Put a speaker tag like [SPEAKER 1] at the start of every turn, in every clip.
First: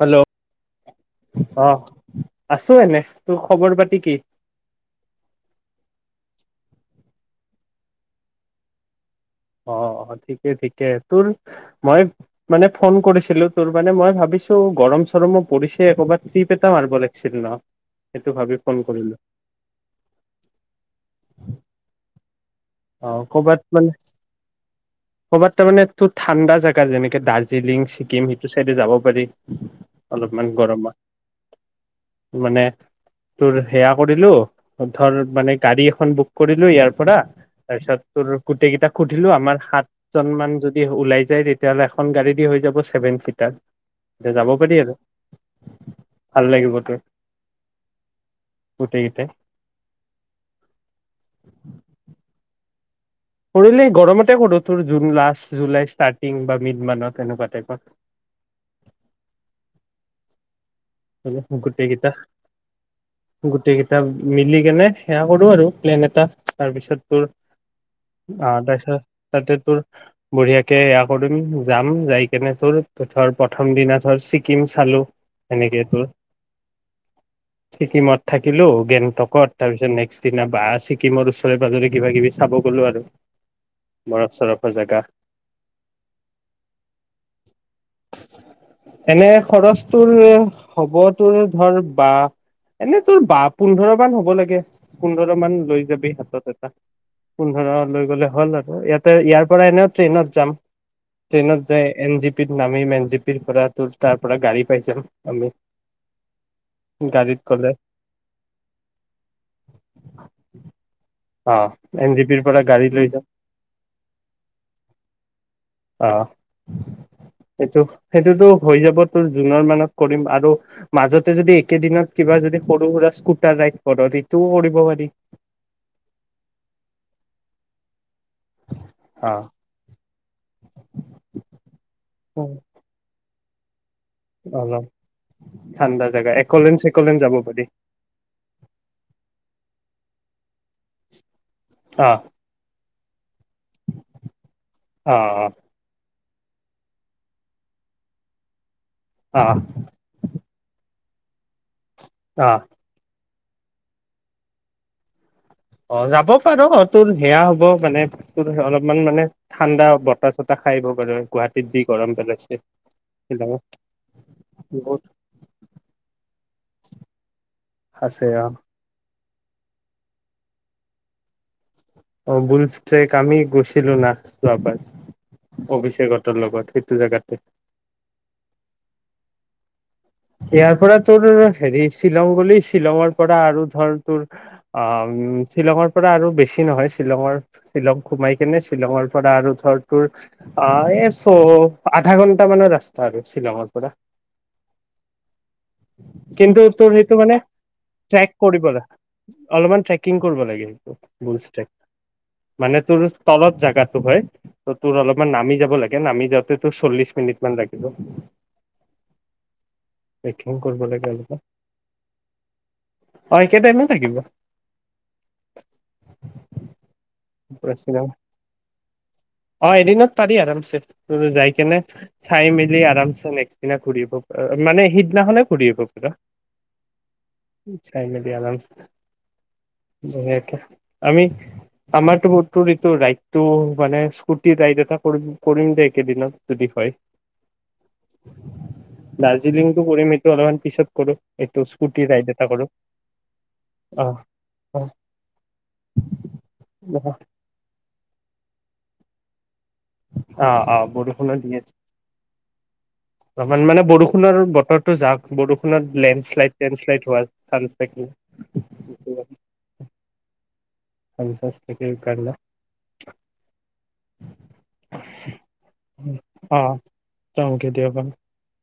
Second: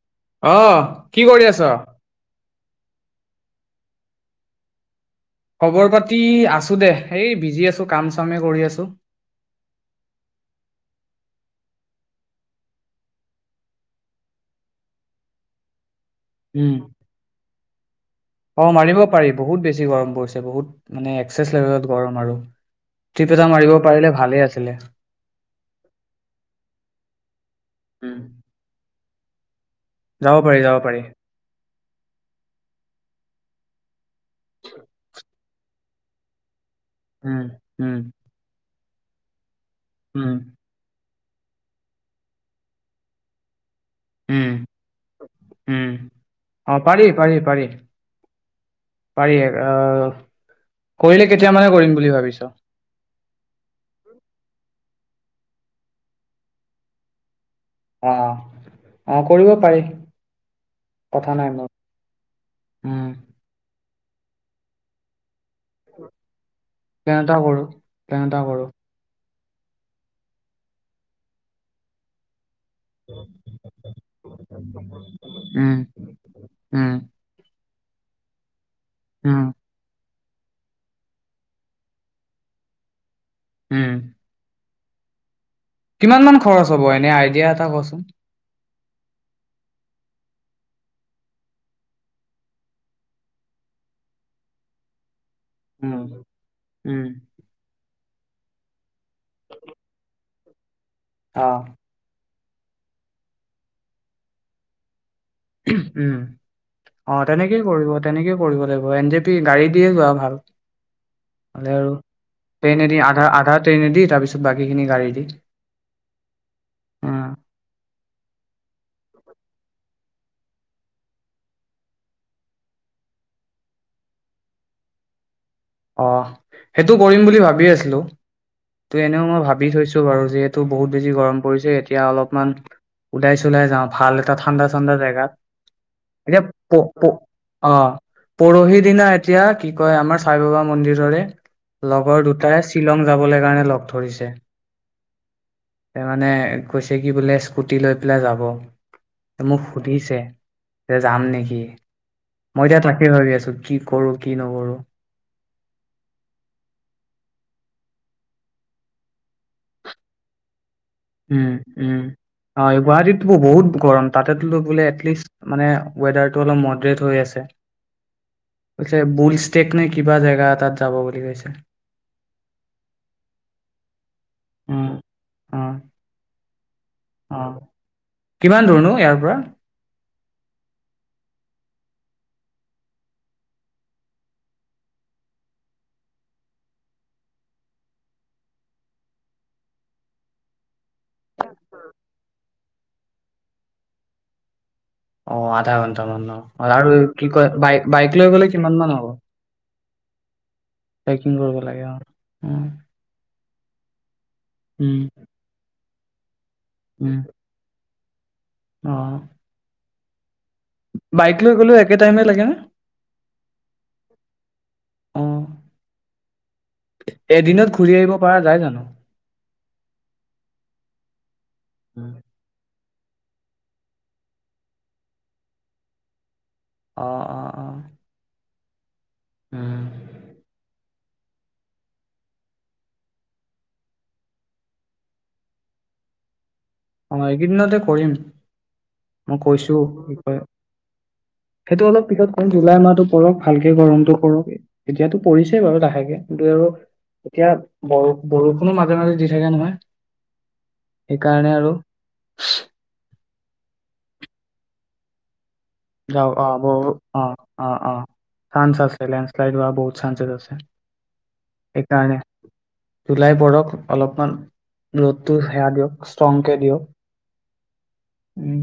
[SPEAKER 1] Hello
[SPEAKER 2] অ', কি কৰি
[SPEAKER 1] অ
[SPEAKER 2] আছ?
[SPEAKER 1] আছো এনে, তোৰ খবৰ পাতি কি?
[SPEAKER 2] খবৰ পাতি আছো দে এই বিজি আছো কাম চামে কৰি আছো।
[SPEAKER 1] অ', অ', ঠিকে ঠিকে তোৰ মই মানে ফোন কৰিছিলো তোৰ মানে মই ভাবিছো গৰম চৰমো পৰিছে একবাত। তিপেটা
[SPEAKER 2] উম
[SPEAKER 1] মাৰ বল একছিলছিল ন'। সেইটো ভাবি
[SPEAKER 2] অ',
[SPEAKER 1] ফোন
[SPEAKER 2] মাৰিব
[SPEAKER 1] কৰিলো
[SPEAKER 2] পাৰি বহুত বেছি গৰম পৰিছে বহুত মানে এক্সেছ লেভেলত গৰম আৰু।
[SPEAKER 1] অ',
[SPEAKER 2] ট্ৰিপ এটা
[SPEAKER 1] ক'বাত
[SPEAKER 2] মাৰিব
[SPEAKER 1] মানে
[SPEAKER 2] পাৰিলে ভালেই আছিলে
[SPEAKER 1] ক'বাত তাৰ মানেটো ঠাণ্ডা জোগা যেনেকে দাৰ্জিলিং
[SPEAKER 2] উম
[SPEAKER 1] ছিকিম সেইটো চাইডে যাব পাৰি। উম।
[SPEAKER 2] যাব পাৰি, যাব পাৰি।
[SPEAKER 1] মানে তোৰ সেয়া কৰিলো ধৰ মানে গাড়ী এখন বুক কৰিলো ইয়াৰ পৰা
[SPEAKER 2] উম উম
[SPEAKER 1] [unintelligible] সেইকেইটা সুধিলো আমাৰ।
[SPEAKER 2] উম
[SPEAKER 1] সাতজন মান যদি ওলাই যা যায় তেতিয়াহ'লে এখন গাড়ী দি হৈ যাব চেভেন চিটাৰ। এতিয়া যাব
[SPEAKER 2] উম,
[SPEAKER 1] পাৰি আৰু
[SPEAKER 2] উম,
[SPEAKER 1] ভাল লাগিব
[SPEAKER 2] অ',
[SPEAKER 1] তোৰ
[SPEAKER 2] পাৰি, পাৰি, পাৰি,
[SPEAKER 1] গোটেই কেইটাই
[SPEAKER 2] পাৰি, অ', কৰিলে কেতিয়া মানে কৰিম বুলি ভাবিছ?
[SPEAKER 1] কৰিলে গৰমতে কৰো তোৰ জুন লাষ্ট জুলাই ষ্টাৰ্টিং বা মিড মানত এনেকুৱা টাইপ।
[SPEAKER 2] অ', অ' কৰিব পাৰি। কথা নাই মোৰ
[SPEAKER 1] গোটেইকেইটা
[SPEAKER 2] উম
[SPEAKER 1] গোটেই ত মিলি কেনে সে সো আৰু প্লেন এটা তাৰপিছত
[SPEAKER 2] প্লেন
[SPEAKER 1] তোৰ
[SPEAKER 2] এটা কৰো প্লেন এটা
[SPEAKER 1] অ',
[SPEAKER 2] কৰো
[SPEAKER 1] তাৰপিছত তাতে তোৰ বঢ়িয়াকে এয়া কৰিম যাম যাই কেনে ত ধৰ প্ৰথম দিনা ধৰ ছিকিম চালো সেনেকে
[SPEAKER 2] হ
[SPEAKER 1] ছিকিমত থাকিলোও গেনটত তাৰপিছত নে্সট সদিনা বা ছিকিমৰ ওচৰে পাজৰে কিবা কিবি চাব গ'লো আৰু
[SPEAKER 2] উম
[SPEAKER 1] বাৰফ চাৰ স জাকা
[SPEAKER 2] কিমান মান খৰচ হ'ব এনে আইডিয়া এটা কচোন?
[SPEAKER 1] এনে খৰচটোৰ হ'ব তোৰ ধৰ বা এনে তোৰ বা পোন্ধৰ মান হ'ব লাগে পোন্ধৰ লৈ
[SPEAKER 2] উম,
[SPEAKER 1] যাবি হাতত এটা
[SPEAKER 2] উম।
[SPEAKER 1] পোন্ধৰ ল লে হ'ল আৰু ইয়াতে ইয়াৰ পৰা এনে ট্ৰেইনত যাম ট্ৰেইনত
[SPEAKER 2] অ'।
[SPEAKER 1] যায় এন জি পি তিত নামি মন জিপিৰ পৰা ত তাৰ পৰা গাড়ী পাই যাম আমি
[SPEAKER 2] অঁ
[SPEAKER 1] গাড়ীত
[SPEAKER 2] তেনেকেই
[SPEAKER 1] গ'লে
[SPEAKER 2] কৰিব তেনেকেই কৰিব লাগিব এন জে পি গাড়ী দিয়ে যোৱা ভাল
[SPEAKER 1] অ
[SPEAKER 2] হ'লে আৰু
[SPEAKER 1] এন জি পিৰ পৰা গাড়ী
[SPEAKER 2] ট্ৰেইনেদি
[SPEAKER 1] লৈ যাম
[SPEAKER 2] আধা আধা ট্ৰেইনেদি তাৰপিছত বাকীখিনি গাড়ী দি
[SPEAKER 1] অ সেইটো সেইটোতো হৈ যাব তোৰ জুনৰ মানত কৰিম আৰু মাজতে যদি একেদিনত কিবা যদি সৰু সুৰা স্কুটাৰ ৰাইড কৰ সেইটোও কৰিব পাৰি
[SPEAKER 2] অ সেইটো কৰিম বুলি ভাবি আছিলো ত এনেও মই
[SPEAKER 1] অ
[SPEAKER 2] ভাবি থৈছো বাৰু যিহেতু বহুত বেছি গৰম পৰিছে এতিয়া অলপমান উদাই চলাই যওঁ ভাল এটা ঠাণ্ডা
[SPEAKER 1] অ
[SPEAKER 2] ঠাণ্ডা জেগাত
[SPEAKER 1] ঠাণ্ডা জেগা
[SPEAKER 2] এতিয়া
[SPEAKER 1] একলেন
[SPEAKER 2] প
[SPEAKER 1] চেকলেন যাব পাৰি
[SPEAKER 2] অ পৰহি দিনা এতিয়া কি কয় আমাৰ চাইবাবা মন্দিৰৰে
[SPEAKER 1] অ
[SPEAKER 2] লগৰ দুটাৰে শ্বিলং যাবলৈ কাৰণে লগ ধৰিছে
[SPEAKER 1] অ অ
[SPEAKER 2] তাৰমানে কৈছে কি বোলে স্কুটি লৈ পেলাই যাব
[SPEAKER 1] অ
[SPEAKER 2] মোক সুধিছে তেতিয়া যাম নেকি
[SPEAKER 1] অ
[SPEAKER 2] মইতিাত ৰাখি ভাবি আছো কি কৰো কি নকৰো
[SPEAKER 1] অ যাব পাৰ অ তোৰ সেয়া হ'ব মানে তোৰ অলপমান মানে ঠাণ্ডা বতাহ চতাহ খাই আহিব পাৰ গুৱাহাটীত যি গৰম পেলাইছে
[SPEAKER 2] গুৱাহাটী
[SPEAKER 1] শ্বিলঙত
[SPEAKER 2] বহুত গৰম তাতে বো
[SPEAKER 1] বহুত
[SPEAKER 2] এিষ্ট মানে ৱেডাৰ অলপ মডৰেট হৈ আছে
[SPEAKER 1] আছে অ
[SPEAKER 2] টেকনে কিবা জেগা এ তাত যাব বুলি কৈছে
[SPEAKER 1] অ বুলছেক আমি গৈছিলিলো ন আাবাৰ
[SPEAKER 2] উম, অ',
[SPEAKER 1] অভিষেক লগত সেই
[SPEAKER 2] অ কিমান ধৰণো ইয়াৰ পৰা
[SPEAKER 1] ইয়াৰ পৰা তোৰ হেৰি শ্বিলং বুলি শ্বিলঙৰ পৰা আৰু ধৰ তোৰ আহ শ্বিলঙৰ পৰা আৰু বেছি নহয় শ্বিলঙৰ শ্বিলং সোমাই কেনে শ্বিলঙৰ পৰা আৰু ধৰ তোৰ আহ এই চ আধা ঘন্টা মানৰ ৰাস্তা আৰু শ্বিলঙৰ পৰা
[SPEAKER 2] অ আধা ঘন্টা
[SPEAKER 1] কিন্তু
[SPEAKER 2] মানৰ
[SPEAKER 1] তোৰ
[SPEAKER 2] আৰু
[SPEAKER 1] সেইটো
[SPEAKER 2] কি
[SPEAKER 1] মানে
[SPEAKER 2] কয় বাই বাইক লৈ গ'লে কিমান মান হ'ব
[SPEAKER 1] িং কৰিব লাগে
[SPEAKER 2] ট্ৰেকিং
[SPEAKER 1] বজ
[SPEAKER 2] কৰিব লাগে অ'। উম,
[SPEAKER 1] মানে তোৰ তলত জাগাতটো হয় ত তোৰ
[SPEAKER 2] উম,
[SPEAKER 1] অলপমান নামি যাব লাগে আমি যাতে তটো চল্লিশ মিনিট মান লাগিব
[SPEAKER 2] আহ
[SPEAKER 1] অ ল
[SPEAKER 2] একে টাইমে লাগে নে? অঁ, এদিনত ঘূৰি আহিব পৰা যায় জানো?
[SPEAKER 1] অ এদিনত পাৰি আম যাই কেনে চাই মি ৰি আৰাম নে্ দিনা ঘূৰিব অ মানে সিদিনা হলে ঘূৰিিব পা
[SPEAKER 2] অঁ, অঁ, অঁ।
[SPEAKER 1] চাই ম আৰাম দেেকে আমি আমাৰতোতটো ৰাইডটো মানে স্কুটি ৰাইড এটা কৰি কৰিম দে একেদিনত
[SPEAKER 2] অ এইকেইদিনতে কৰিম মই কৈছো
[SPEAKER 1] দাৰ্জিলিংটো কৰিম
[SPEAKER 2] কি
[SPEAKER 1] এইটো
[SPEAKER 2] কয়
[SPEAKER 1] অলপমান পিছত কৰো এইটো
[SPEAKER 2] সেইটো
[SPEAKER 1] স্কুটি
[SPEAKER 2] অলপ
[SPEAKER 1] ৰাইড
[SPEAKER 2] পিছত
[SPEAKER 1] এটা
[SPEAKER 2] কম
[SPEAKER 1] কৰো
[SPEAKER 2] জুলাই মাহটো পৰক ভালকে
[SPEAKER 1] অ
[SPEAKER 2] গৰমতটো পক
[SPEAKER 1] অ
[SPEAKER 2] এতিয়াতো পৰিছেই বাৰু লাহেকে কিন্তু আৰু এতিয়া ব বৰষুণো মাজে মাজে দি থাকে নহয়
[SPEAKER 1] অ অ বৰষো
[SPEAKER 2] সেইকাৰণে
[SPEAKER 1] দছে
[SPEAKER 2] [unintelligible]
[SPEAKER 1] অ মানে বৰষুণৰ বতৰো যাক বৰষুণ
[SPEAKER 2] যাও অ বহ অ অ অ
[SPEAKER 1] থাকিল
[SPEAKER 2] চান্স আছে লেণ্ড শ্লাইড হোৱা বহুত চান্সেছ আছে
[SPEAKER 1] চান্সেছ থাকে
[SPEAKER 2] সেইকাৰণে জুলাই পৰক অলপমান ৰ'দটো সেৱা দিয়ক ষ্ট্ৰংকে
[SPEAKER 1] অ টমকে আৰু
[SPEAKER 2] দিয়ক উ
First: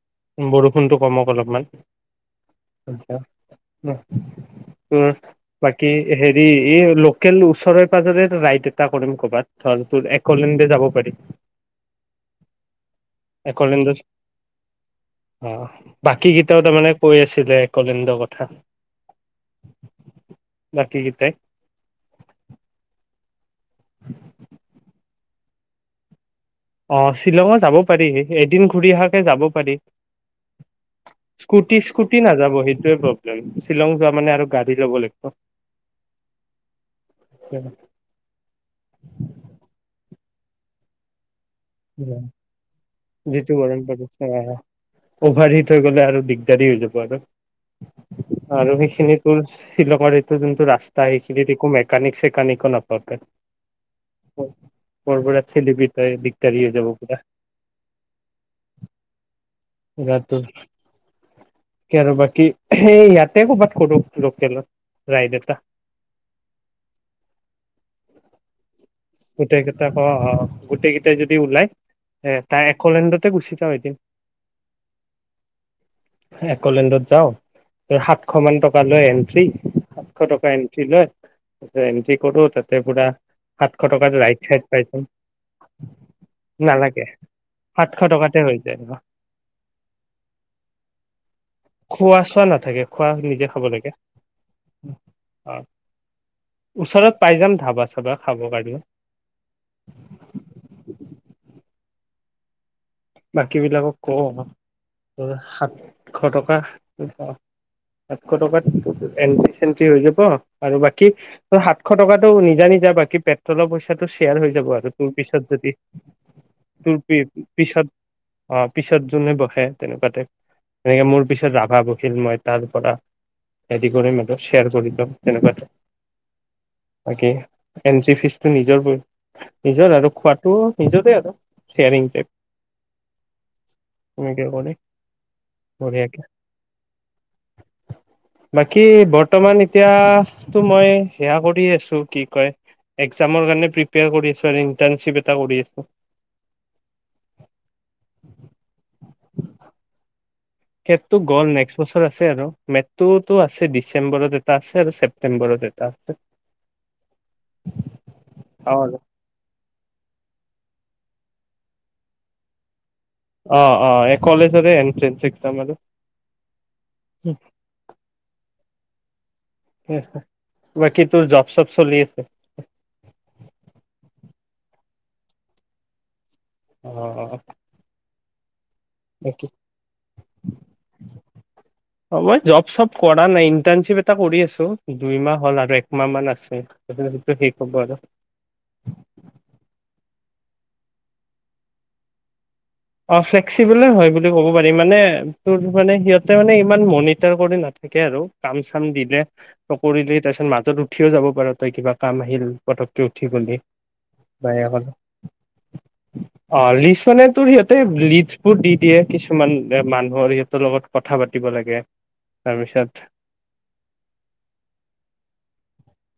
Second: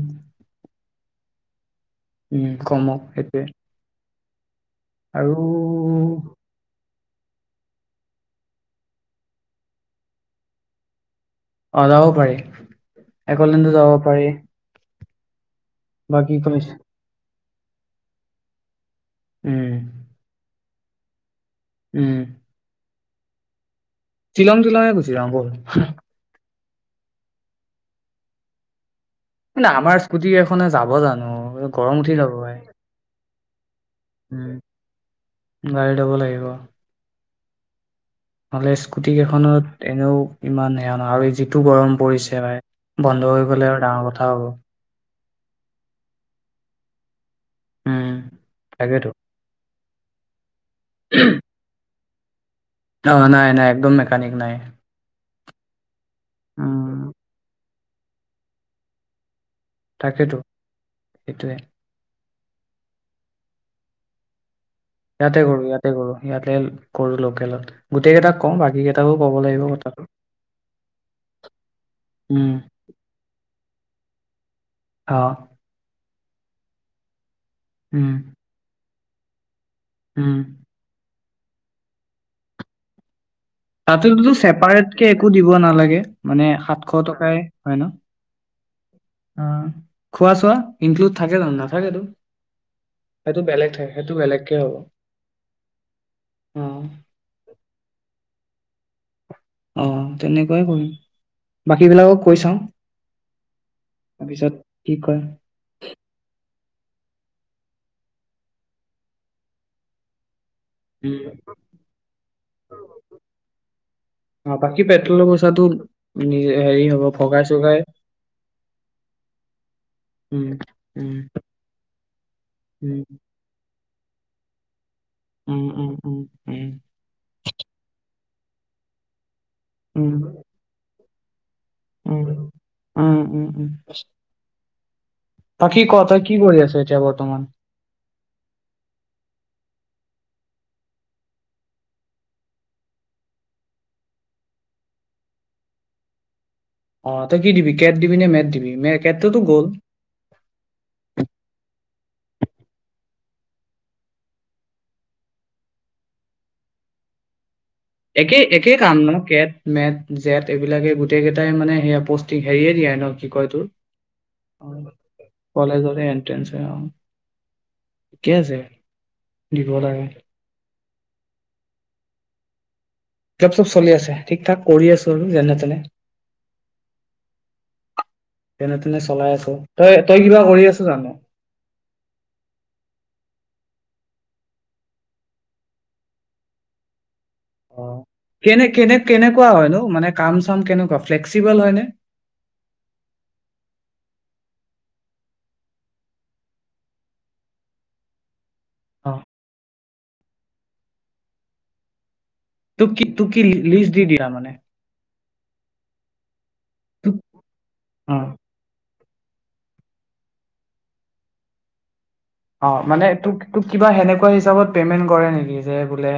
[SPEAKER 1] বৰষুণটো কমক অলপমান
[SPEAKER 2] উম কমক সেইটোৱে
[SPEAKER 1] উ
[SPEAKER 2] আৰু
[SPEAKER 1] বাকি হেৰি এই ল ওচৰে পাজৰে ৰাইড এটা কৰিম কৰবাত ধ তোৰ একলেণ্ডে যাব পাৰি
[SPEAKER 2] অ যাব পাৰি একলেন যাব
[SPEAKER 1] একলেণ্ডত
[SPEAKER 2] পাৰি
[SPEAKER 1] অ বাকী কেইটাও তাৰমানে কৈ আছিলে কলেণ্ডৰ কথা
[SPEAKER 2] উম
[SPEAKER 1] বাকী কিতাই
[SPEAKER 2] উম চিলং চিলং কে গোছিলিলাম বৈল
[SPEAKER 1] অ শ্বিলঙত যাব পাৰিি এদিন ঘূৰি আহাক যাব
[SPEAKER 2] কিন্তু
[SPEAKER 1] পাৰি
[SPEAKER 2] আমাৰ স্কুটি এখনে যাব জানো
[SPEAKER 1] স্কুটি
[SPEAKER 2] গৰম উঠি
[SPEAKER 1] স্কুটি
[SPEAKER 2] যাব
[SPEAKER 1] নাযাব
[SPEAKER 2] ভাই
[SPEAKER 1] সেইটোোৱে প্ৰব্লেম শ্বিলং যোৱা মানে আৰু
[SPEAKER 2] উম,
[SPEAKER 1] গাড়ী ল'ব লাগিব
[SPEAKER 2] গাড়ী ল'ব লাগিব
[SPEAKER 1] অ [unintelligible]
[SPEAKER 2] নহ'লে স্কুটি কেইখনত এনেও ইমান সেয়া নহয় আৰু যিটো গৰম পৰিছে ভাই বন্ধ হৈ
[SPEAKER 1] যিটো
[SPEAKER 2] গ'লে
[SPEAKER 1] গৰম
[SPEAKER 2] আৰু ডাঙৰ
[SPEAKER 1] পৰিছে
[SPEAKER 2] কথাও হ'ব
[SPEAKER 1] অভাৰ হিট হৈ গ'লে আৰু দিগদাৰী হৈ যাব আৰু
[SPEAKER 2] উম,
[SPEAKER 1] আৰু
[SPEAKER 2] তাকেতো
[SPEAKER 1] সেইখিনিৰ ছিলং ৰ এই টো যোন ৰাস্ত আহিছিলে মে কনিক কনিক
[SPEAKER 2] অ নাই নাই একদম মেকানিক নাই
[SPEAKER 1] চিলি পিঠ তয়ে যাব
[SPEAKER 2] উম,
[SPEAKER 1] পোৱা
[SPEAKER 2] তাকেতো
[SPEAKER 1] ৰাটো
[SPEAKER 2] সেইটোৱে
[SPEAKER 1] ক বাকী কি স ইয়াতে ক'ৰবাত কৰো লোকেলত ৰাইড
[SPEAKER 2] ইয়াতে
[SPEAKER 1] এটা
[SPEAKER 2] কৰো ইয়াতে কৰো ইয়াতে কৰো লোকেলত গোটেই কেইটাক কওঁ বাকী কেইটাকো ক'ব
[SPEAKER 1] গোটেই
[SPEAKER 2] লাগিব
[SPEAKER 1] কেইটা ক
[SPEAKER 2] কথাটো
[SPEAKER 1] অ গোটেই কেইটাই যদি ওলাই এ
[SPEAKER 2] উম
[SPEAKER 1] তাৰ এলেণ্ডতে গুচি থা হৈ কিম
[SPEAKER 2] অ
[SPEAKER 1] এ কলেণ্ডত যাওঁ
[SPEAKER 2] উম
[SPEAKER 1] সাতশ মান টকা ল এণ্ট্ৰি আঠশ
[SPEAKER 2] উম
[SPEAKER 1] টকা এন্টি লয় ত এন্টি কৰো তাতে পৰা
[SPEAKER 2] তাত দেখো চাপাৰেতকে একু দিব নেৰাখে মানে সাতশ
[SPEAKER 1] নালাগে
[SPEAKER 2] টকা য়ে হয় ন
[SPEAKER 1] সাতশ টকাতে হৈ যায়
[SPEAKER 2] অ খুৱা চুবা ইনকুলুট নাথাকে ন
[SPEAKER 1] খোৱা চোৱা নাথাকে খোৱা
[SPEAKER 2] সেইটো
[SPEAKER 1] নিজে খাব লাগে
[SPEAKER 2] বেলেগ কে হ'ব অ
[SPEAKER 1] ওচৰত পাই যাম ধাবা চাবা খাব পাৰি কি হ'ল
[SPEAKER 2] অ তেনেকুৱাই কৰিম বাকী বিলাকক কৈ চাওঁ
[SPEAKER 1] বাকী বিলাকক কওঁ
[SPEAKER 2] তাৰপিছত কি কয়
[SPEAKER 1] সাতশ টকা সাতশ টকাত এণ্ট্ৰি চেণ্ট্ৰি হৈ যাব আৰু বাকী
[SPEAKER 2] উম
[SPEAKER 1] ত সাতশ টকাতটো নিজা নিজা বাকী পেট্ৰলৰ পইচাটো শ্বেয়াৰ হৈ
[SPEAKER 2] অ
[SPEAKER 1] যাব
[SPEAKER 2] বাকী
[SPEAKER 1] আৰু তোৰ
[SPEAKER 2] পেট্ৰলৰ
[SPEAKER 1] পিছত
[SPEAKER 2] পইচাটো
[SPEAKER 1] যদি
[SPEAKER 2] নিজ হেৰি
[SPEAKER 1] তোৰ
[SPEAKER 2] হ'ব ভগাই চগাই
[SPEAKER 1] পিছত অ পিছত যোনে বহে তেনেকুৱাতে
[SPEAKER 2] উম
[SPEAKER 1] তেনেকে
[SPEAKER 2] উম
[SPEAKER 1] মোৰ পিছত ৰাভা বহিল মই তাৰ পৰা
[SPEAKER 2] উম
[SPEAKER 1] কৰিম এটা শ্বেয়াৰ কৰি দম তেনেকুৱ
[SPEAKER 2] উম উম উম
[SPEAKER 1] বাকী এনট্ৰি ফিজ ত নিজৰ বৈ নিজৰ
[SPEAKER 2] উম
[SPEAKER 1] আৰু
[SPEAKER 2] উম
[SPEAKER 1] খোৱাটো নিজতে আৰু [inaudible]
[SPEAKER 2] উম,
[SPEAKER 1] শেয়াৰিংটো
[SPEAKER 2] উম উম উম
[SPEAKER 1] কনে
[SPEAKER 2] বাকী ক
[SPEAKER 1] বঢ়িয়াক
[SPEAKER 2] তই কি কৰি আছ এতিয়া বৰ্তমান?
[SPEAKER 1] বাকী বৰ্তমান এতিয়া মই সেয়া কৰি আছো কি কয় একজামৰ কাৰণে প্ৰিপেয়াৰ কৰি আছোঁ আৰু ইণ্টাৰ্ণশ্বিপ এটা কৰি আছো
[SPEAKER 2] অ তই কি দিবি কেট দিবি নে মেট দিবি মে কেটটোতো গ'ল
[SPEAKER 1] সেইটো গ'ল নেক্সট বছৰ আছে আৰু মেথটোতো আছে ডিচেম্বৰত এটা আছে আৰু ছেপ্তেম্বৰত এটা আছে
[SPEAKER 2] একেই
[SPEAKER 1] অ
[SPEAKER 2] একেই কাম ন কে মেট জেট এইবিলাকে গোটেই কেইটাই মানে সেয়া পষ্টিক হেৰিয়ে দিয়ে ন কি কয় তোৰ
[SPEAKER 1] অ এই কলেজৰে এন্ট্ৰেন্স এক্সাম আৰু
[SPEAKER 2] কলেজতে এণ্ট্ৰেন্স হয় ঠিকে আছে দিব
[SPEAKER 1] ঠিকে
[SPEAKER 2] লাগে
[SPEAKER 1] আছে। বাকী তোৰ জব চব চলি আছে
[SPEAKER 2] জব চব চলি আছে ঠিক ঠাক কৰি আছো আৰু যেনে তেনে
[SPEAKER 1] অ
[SPEAKER 2] যেনে তেনে চলাই
[SPEAKER 1] বাকী
[SPEAKER 2] আছো তই তই কিবা কৰি আছো জান
[SPEAKER 1] টা কৰি আছো দুই মাহ হল আৰু একমাহ মান আছে শেষ হ'ব
[SPEAKER 2] অ
[SPEAKER 1] আৰু
[SPEAKER 2] কেনে কেনে কেনেকুৱা হয়নো মানে কাম চাম কেনেকুৱা ফ্লেক্সিবল হয়নে
[SPEAKER 1] অ ফ্লেক্সিবলে হয় বুলি ক'ব পাৰি মানে তোৰ মানে সিহঁতে মানে ইমান মনিটাৰ কৰি নাথাকে আৰু কাম চাম
[SPEAKER 2] অ
[SPEAKER 1] দিলে কৰিলেই তাৰপিছত মাজত উঠিয়ও যাব পাৰ তই কিবা কাম আহিল
[SPEAKER 2] তোক কি
[SPEAKER 1] পতককে
[SPEAKER 2] তোক
[SPEAKER 1] উঠি
[SPEAKER 2] কি
[SPEAKER 1] প
[SPEAKER 2] লিষ্ট দি দিয়ে মানে?
[SPEAKER 1] বাহয়া [inaudible] হল অ লিচ
[SPEAKER 2] তোক
[SPEAKER 1] মানে তোৰ সিহঁত
[SPEAKER 2] অ।
[SPEAKER 1] লিজপুৰ কিছুমান এ মানুহৰ সিহঁতৰ লগত কথা পাতিব লাগে
[SPEAKER 2] অ
[SPEAKER 1] তাৰপিছত
[SPEAKER 2] মানে তোক তোক কিবা সেনেকুৱা হিচাপত পেমেণ্ট কৰে নেকি যে বোলে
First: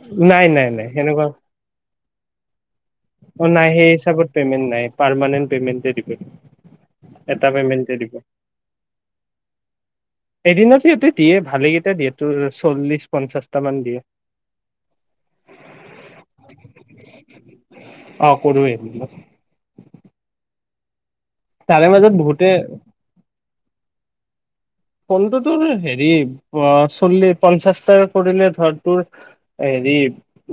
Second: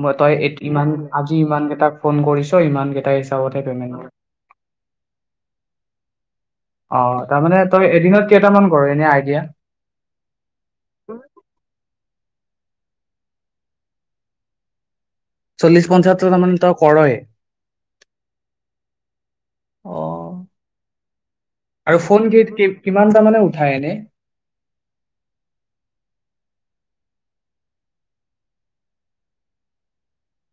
[SPEAKER 2] মই তই
[SPEAKER 1] নাই
[SPEAKER 2] এত-
[SPEAKER 1] নাই নাই
[SPEAKER 2] ইমান
[SPEAKER 1] সেনেকুৱা
[SPEAKER 2] আজি ইমান কেইটাক ফোন কৰিছ ইমান কেইটা হিচাপতহে
[SPEAKER 1] নাই সেই
[SPEAKER 2] পেমেন্ট কৰে?
[SPEAKER 1] হিচাপত পেমেণ্ট নাই পাৰ্মানেণ্ট পেমেণ্টে দিব উ [inaudible]
[SPEAKER 2] অ তাৰমানে তই এদিনত কেইটামান কৰ এনে আইডিয়া।
[SPEAKER 1] ত চল্লিশ পঞ্চাশটা মান দিয়ে।
[SPEAKER 2] চল্লিশ পঞ্চাতৰ তাৰ মানে ত কৰহে
[SPEAKER 1] অ কৰোৱে
[SPEAKER 2] আহ
[SPEAKER 1] তাৰে
[SPEAKER 2] আৰু
[SPEAKER 1] মাজত
[SPEAKER 2] ফোন গ
[SPEAKER 1] বহুতে
[SPEAKER 2] কিমানটা মানে উ হয়নে?
[SPEAKER 1] ফোনটো তোৰ হেৰি চল্লিশ পঞ্চাশটাাৰ কৰিলে ধৰ তোৰ হেৰি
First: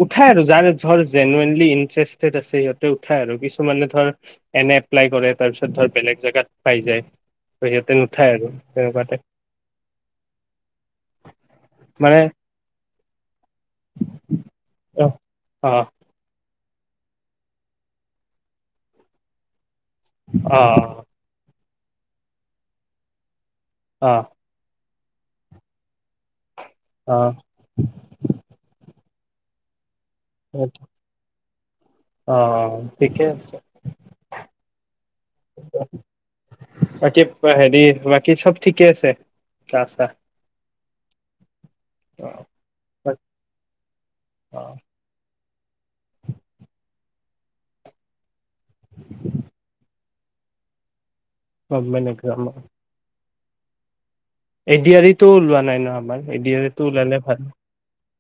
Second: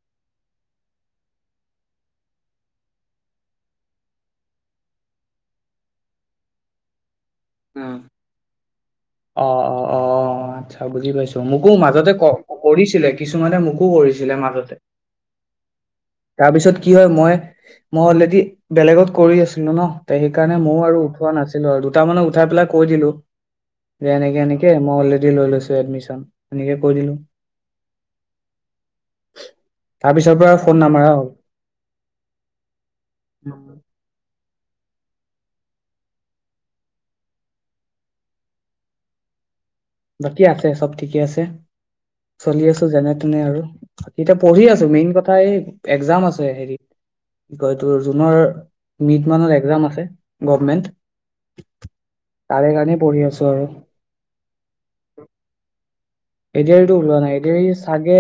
[SPEAKER 1] উঠাই আৰু যাৰ ধৰ জেনুৱনলি ইটাৰেষ্টেড আছে সিহঁতে উঠাই আৰু কিছুমানে ধৰ এনে এপ্লাই কৰে তাৰপিছত ধ বেলেগ জেগাত পাই যায়। হেৰি ইয়াতে নঠাই আৰু তেনেকোৱাত
[SPEAKER 2] অ অ অ আচ্ছা বুজি পাইছো মোকো
[SPEAKER 1] টাইপ
[SPEAKER 2] মাজতে
[SPEAKER 1] মানে
[SPEAKER 2] কৰিছিলে কিছুমানে মোকো কৰিছিলে মাজতে
[SPEAKER 1] অ অ
[SPEAKER 2] তাৰপিছত কি হয় মই মই অলৰেডি বেলেগত কৰি আছো আছিলো ন সেইকাৰণে
[SPEAKER 1] অ
[SPEAKER 2] ময়ো আৰু উঠোৱা নাছিল কিন্তু আৰু দুট মানত উঠাই পেলাই কৈ দিলো
[SPEAKER 1] অ
[SPEAKER 2] যেনেক এনেকে মই অলৰেডি লৈ লৈছো এডমিশচন। সনেকে কৈ দিলো
[SPEAKER 1] অ
[SPEAKER 2] তাৰ পিছৰ পৰা ফোন নামাৰা হ'ল
[SPEAKER 1] অ ঠিকে আছে বাকী হেৰি বাকী চব ঠিকে আছে গা চা
[SPEAKER 2] বাকী আছে চব ঠিকে আছে
[SPEAKER 1] অ
[SPEAKER 2] চলি আছো যেনে তেনে আৰু এতিয়া পঢ়ি
[SPEAKER 1] অ
[SPEAKER 2] আছো মেইন কথা এই এক্সজাম আছে হেৰিত কি কয়টো জুনৰ মিড মানত এক্সজাম আছে গভমেন্ট
[SPEAKER 1] অ মনেকে আম
[SPEAKER 2] ছৰ
[SPEAKER 1] এডি আাৰতো ওলোৱা নাই ন আমাৰ ডি
[SPEAKER 2] এ
[SPEAKER 1] আৰ ই টো
[SPEAKER 2] দেৰিতো
[SPEAKER 1] ওলালে
[SPEAKER 2] ওলোৱা নাই এ
[SPEAKER 1] ভাল
[SPEAKER 2] দেউৰি চাগে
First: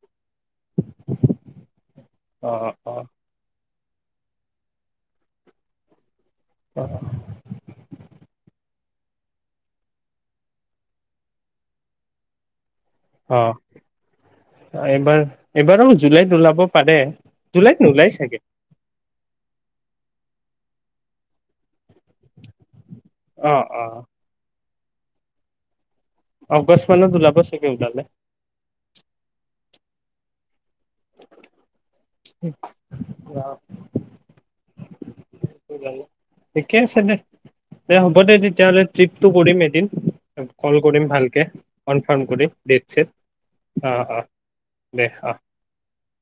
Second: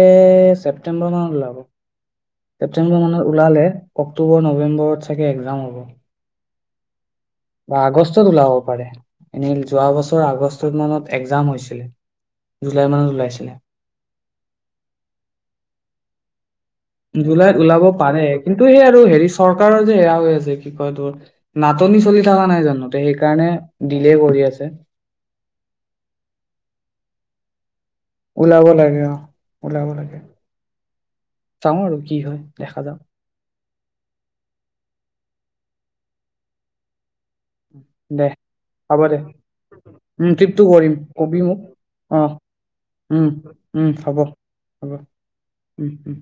[SPEAKER 2] ছেপটেম্বৰ মানত ওলাব
[SPEAKER 1] অ অ
[SPEAKER 2] ছেপ্তেম্বৰ মানত ওলাল অক্টোবৰ নৱেম্বৰত চাগে এক্সজাম হ'ব
[SPEAKER 1] অহ
[SPEAKER 2] বা আগষ্টত ওলাব পাৰে এনে যোৱা বছৰ আগষ্ট মানত এক্সজাম হৈছিলে জুলাই মানত
[SPEAKER 1] অ
[SPEAKER 2] ওলাইছিলে
[SPEAKER 1] এইবাৰ এইবাৰো জুলাইত ওলাব পাৰে
[SPEAKER 2] জলাই
[SPEAKER 1] জুলাইত
[SPEAKER 2] ওলাব
[SPEAKER 1] নোলাই
[SPEAKER 2] পাৰে
[SPEAKER 1] চাগে
[SPEAKER 2] কিন্তু সেই আৰু হেৰি চৰকাৰৰ যে এেৰা হৈ আছে কি কয় তোৰ ন নাটনি চলি থকা নাই জানোতে সেইকাৰণে
[SPEAKER 1] অ অ
[SPEAKER 2] দিলে কৰি আছে।
[SPEAKER 1] অগষ্ট মান ওলাব ছাগে ওলালে
[SPEAKER 2] ওলাব লাগে অ। ওলাব লাগে। চাওঁ আৰু কি হয় দেখা যাও
[SPEAKER 1] অ ঠিকে আছে দে। দে হ'ব দে তেতিয়াহ'লে
[SPEAKER 2] হ'ব দে
[SPEAKER 1] ট্ৰিপটো কৰিম এদিন।
[SPEAKER 2] উম ট্ৰিপটো
[SPEAKER 1] কল কৰিম
[SPEAKER 2] কবি
[SPEAKER 1] ভালকে,
[SPEAKER 2] মোক অ
[SPEAKER 1] কনফাৰ্ম কৰিম দেট
[SPEAKER 2] উম
[SPEAKER 1] চেত।
[SPEAKER 2] উম
[SPEAKER 1] অ
[SPEAKER 2] হ'ব
[SPEAKER 1] অ
[SPEAKER 2] হ'ব
[SPEAKER 1] দে আহ।
[SPEAKER 2] উম উম